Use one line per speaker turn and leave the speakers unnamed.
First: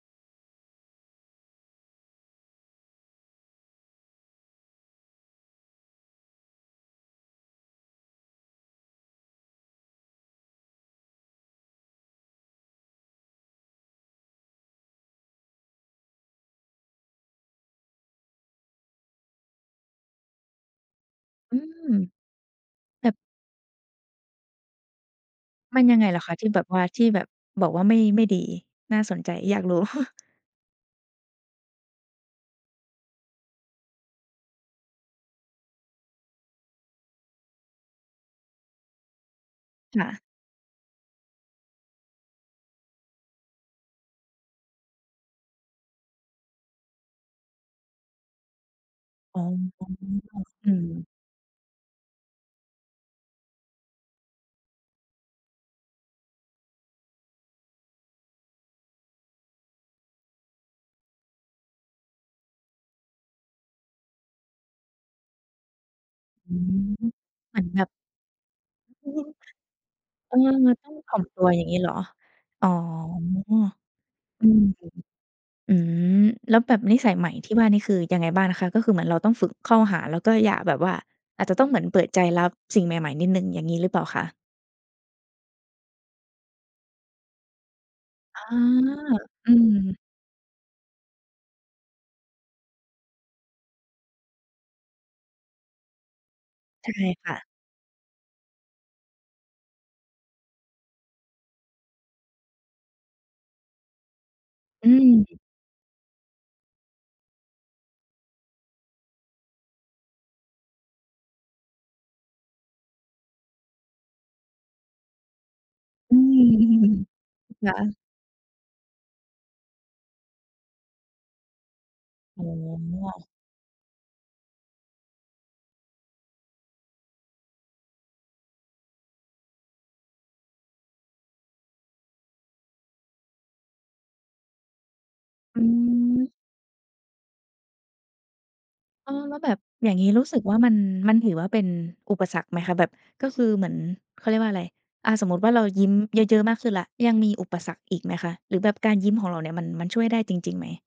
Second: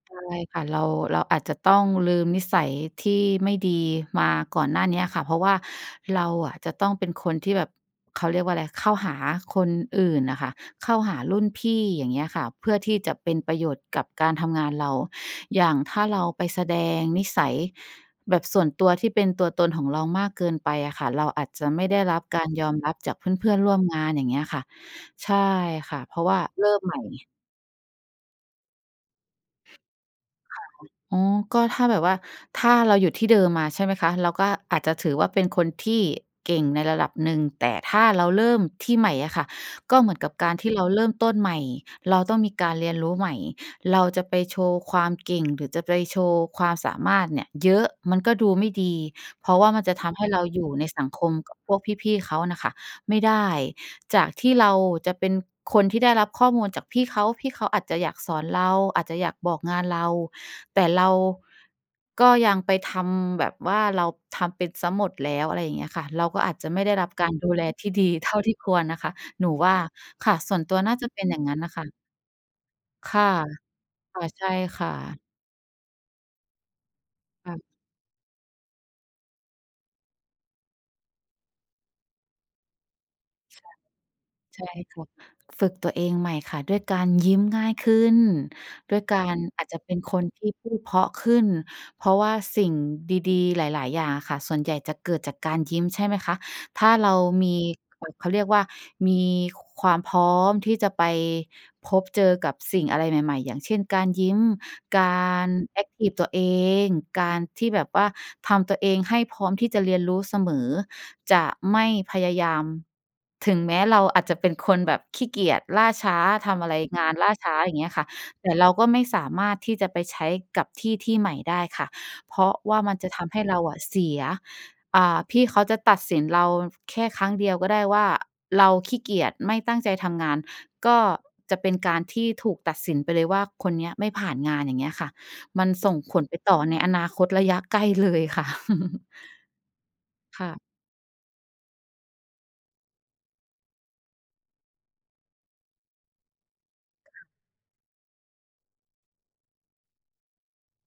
ใช่ค่ะ เรา เราอาจจะต้องลืมนิสัยที่ไม่ดีมาก่อนหน้านี้อะค่ะ เพราะว่าเราอะ จะต้องเป็นคนที่แบบ เขาเรียกว่าอะไร เข้าหาคนอื่นน่ะค่ะ เข้าหารุ่นพี่ อย่างเงี้ยค่ะ เพื่อที่จะเป็นประโยชน์กับการทำงานเรา อย่างถ้าเราไปแสดงนิสัยแบบส่วนตัว ที่เป็นตัวตนของเรามากเกินไปอะค่ะ เราอาจ
อื
จะไม่
ม
ได้รับการยอมรับ
แต
จ
่
ากเพื่อน ๆ ร่วมงาน อย่างเงี้ยค่ะ ใช่
มัน
ค
ยั
่
ง
ะ
ไง
เพ
เหร
รา
อ
ะ
ค
ว
ะ?
่า
ที่แบ
เร
บ
ิ่
ว่
ม
า
ใหม
ท
่
ี่แบบ บอกว่าไม่ ไม่ดี น่าสนใจอยากรู้?
ค่ะ อ อ๋อ ก็ถ้าแบบว่า ถ้าเราอยู่ที่เดิมมาใช่ไหมคะ? เราก็อาจจะถือว่า เป็นคนที่เก่งในระดับหนึ่ง แต่ถ้าเราเริ่มที่ใหม่อะค่ะ ก็
ค
เ
่
หมือน
ะ
กับการที่เราเริ่มต้นใหม่ เราต้องมีการเรียนรู้ใหม่ เราจะไปโชว์ความเก่ง หรือจะไปโชว์ความสามารถเนี่ยเยอะ มันก็ดูไม่ดี
อ๋อ
เพราะว่ามันจะทำให้เราอย
อ
ู่
ื
ในส
ม
ังคมกับพวกพี่ ๆ เขาน่ะค่ะไม่ได้ จากที่เราจะเป็นคนที่ได้รับข้อมูลจากพี่เขา พี่เขาอาจจะอยากสอนเรา อาจจะอยากบอกงานเรา แต่เรา ก็ยังไปทำแบบว่าเราทำเป็นเสียหมดแล้ว อะไรอย่างเงี้ยค่ะ เราก็อ
อ
า
ื
จจะไม่ไ
ม
ด้รับการดู
เหม
แ
ื
ล
อนแบ
ที
บ
่ดีเท่าที่ควรนะค
อื
ะ
ม
หนูว่า ค
เอ
่ะ
อ
ส่วนตัว
ต้
น
อ
่
ง
าจะ
ถ่
เ
อ
ป็
ม
นอย
ต
่า
ั
ง
ว
งั้
อ
น
ย่า
น
ง
่ะ
นี้
ค่
เหร
ะ
อ? อ๋อ
ค่ะ ค่ะ ใ
อ
ช
ื
่
ม
ค่ะ
อืม แล้วแบบนิสัยใหม่ท
ค
ี
่
่ว
ะ
่านี่คือยังไงบ้างนะคะ? ก็คือเหมือนเราต้องฝึกเข้าหา แล้วก็อย่าแบบว่า อาจจะต้องเหมือนเปิดใจรับสิ่งใหม่ ๆ นิดหนึ่ง อย่างงี้หรือเปล่าคะ?
[unintelligible] ใช่ค่ะ ฝึกตัวเองใหม่ค่ะ ด้วยการยิ้มง่ายขึ้น
อา
ด้วยการ
อื
อาจจะเป
ม
็นคนที่พูดเพราะขึ้น เพราะว่าสิ่งดี ๆ หลาย ๆ อย่างอะค่ะ ส่วนใหญ่จะเกิดจากการยิ้มใช่ไหมคะ? ถ
ใ
้
ช
า
่
เรา
ค่ะ
มี อ เขาเรียกว่า มีความพร้อมที่จะไปพบเจอกับสิ่งอะไรใหม่ ๆ อย่างเช่น การยิ้ม
อื
กา
ม
ร แอ็กทิฟตัวเอง การที่แบบว่าทำตัวเองให้พร้อมที่จะเรียนรู้เสมอ จะไม่พยายาม ถึงแม้เราอาจจะเป็นคนแบบขี้เกียจ ล่าช้
อื
า ทำอะไร
ม
งานล่าช้า
ค
อ
่
ย่างเงี้ย
ะ
ค่ะ แต่เราก็ไม่สามารถที่จะไปใช้กับที่ที่ใหม่ได้ค่ะ เพ
อ
ร
๋
าะว่ามันจะท
อ
ำให้เราอะเสีย อ่า พี่เขาจะตัดสินเราแค่ครั้งเดียวก็ได้ว่า เราขี้เกียจ ไม่ตั้งใจทำงาน ก็จะเป็นการที่ถูกตัดสินไปเลยว่า คนเนี้ยไม่ผ่านงาน อย่างเงี้ยค่ะ
อื
มันส่งผล
ม
ไปต่อในอนาคตระยะใกล้ เลยค่ะ
เออ แล้วแบบอย่างงี้ รู้สึก
ค่
ว
ะ
่า มัน มันถือว่าเป็นอุปสรรคไหมคะ? แบบก็คือเหมือน เขาเรียกว่าอะไร อะ สมมุติว่า เรายิ้มเยอะ ๆ มากขึ้นแล้ว ยังมีอุปสรรคอีกไหมคะ? หรือแบบการยิ้มของเราเนี่ยมัน มันช่วยได้จริง ๆ ไหม?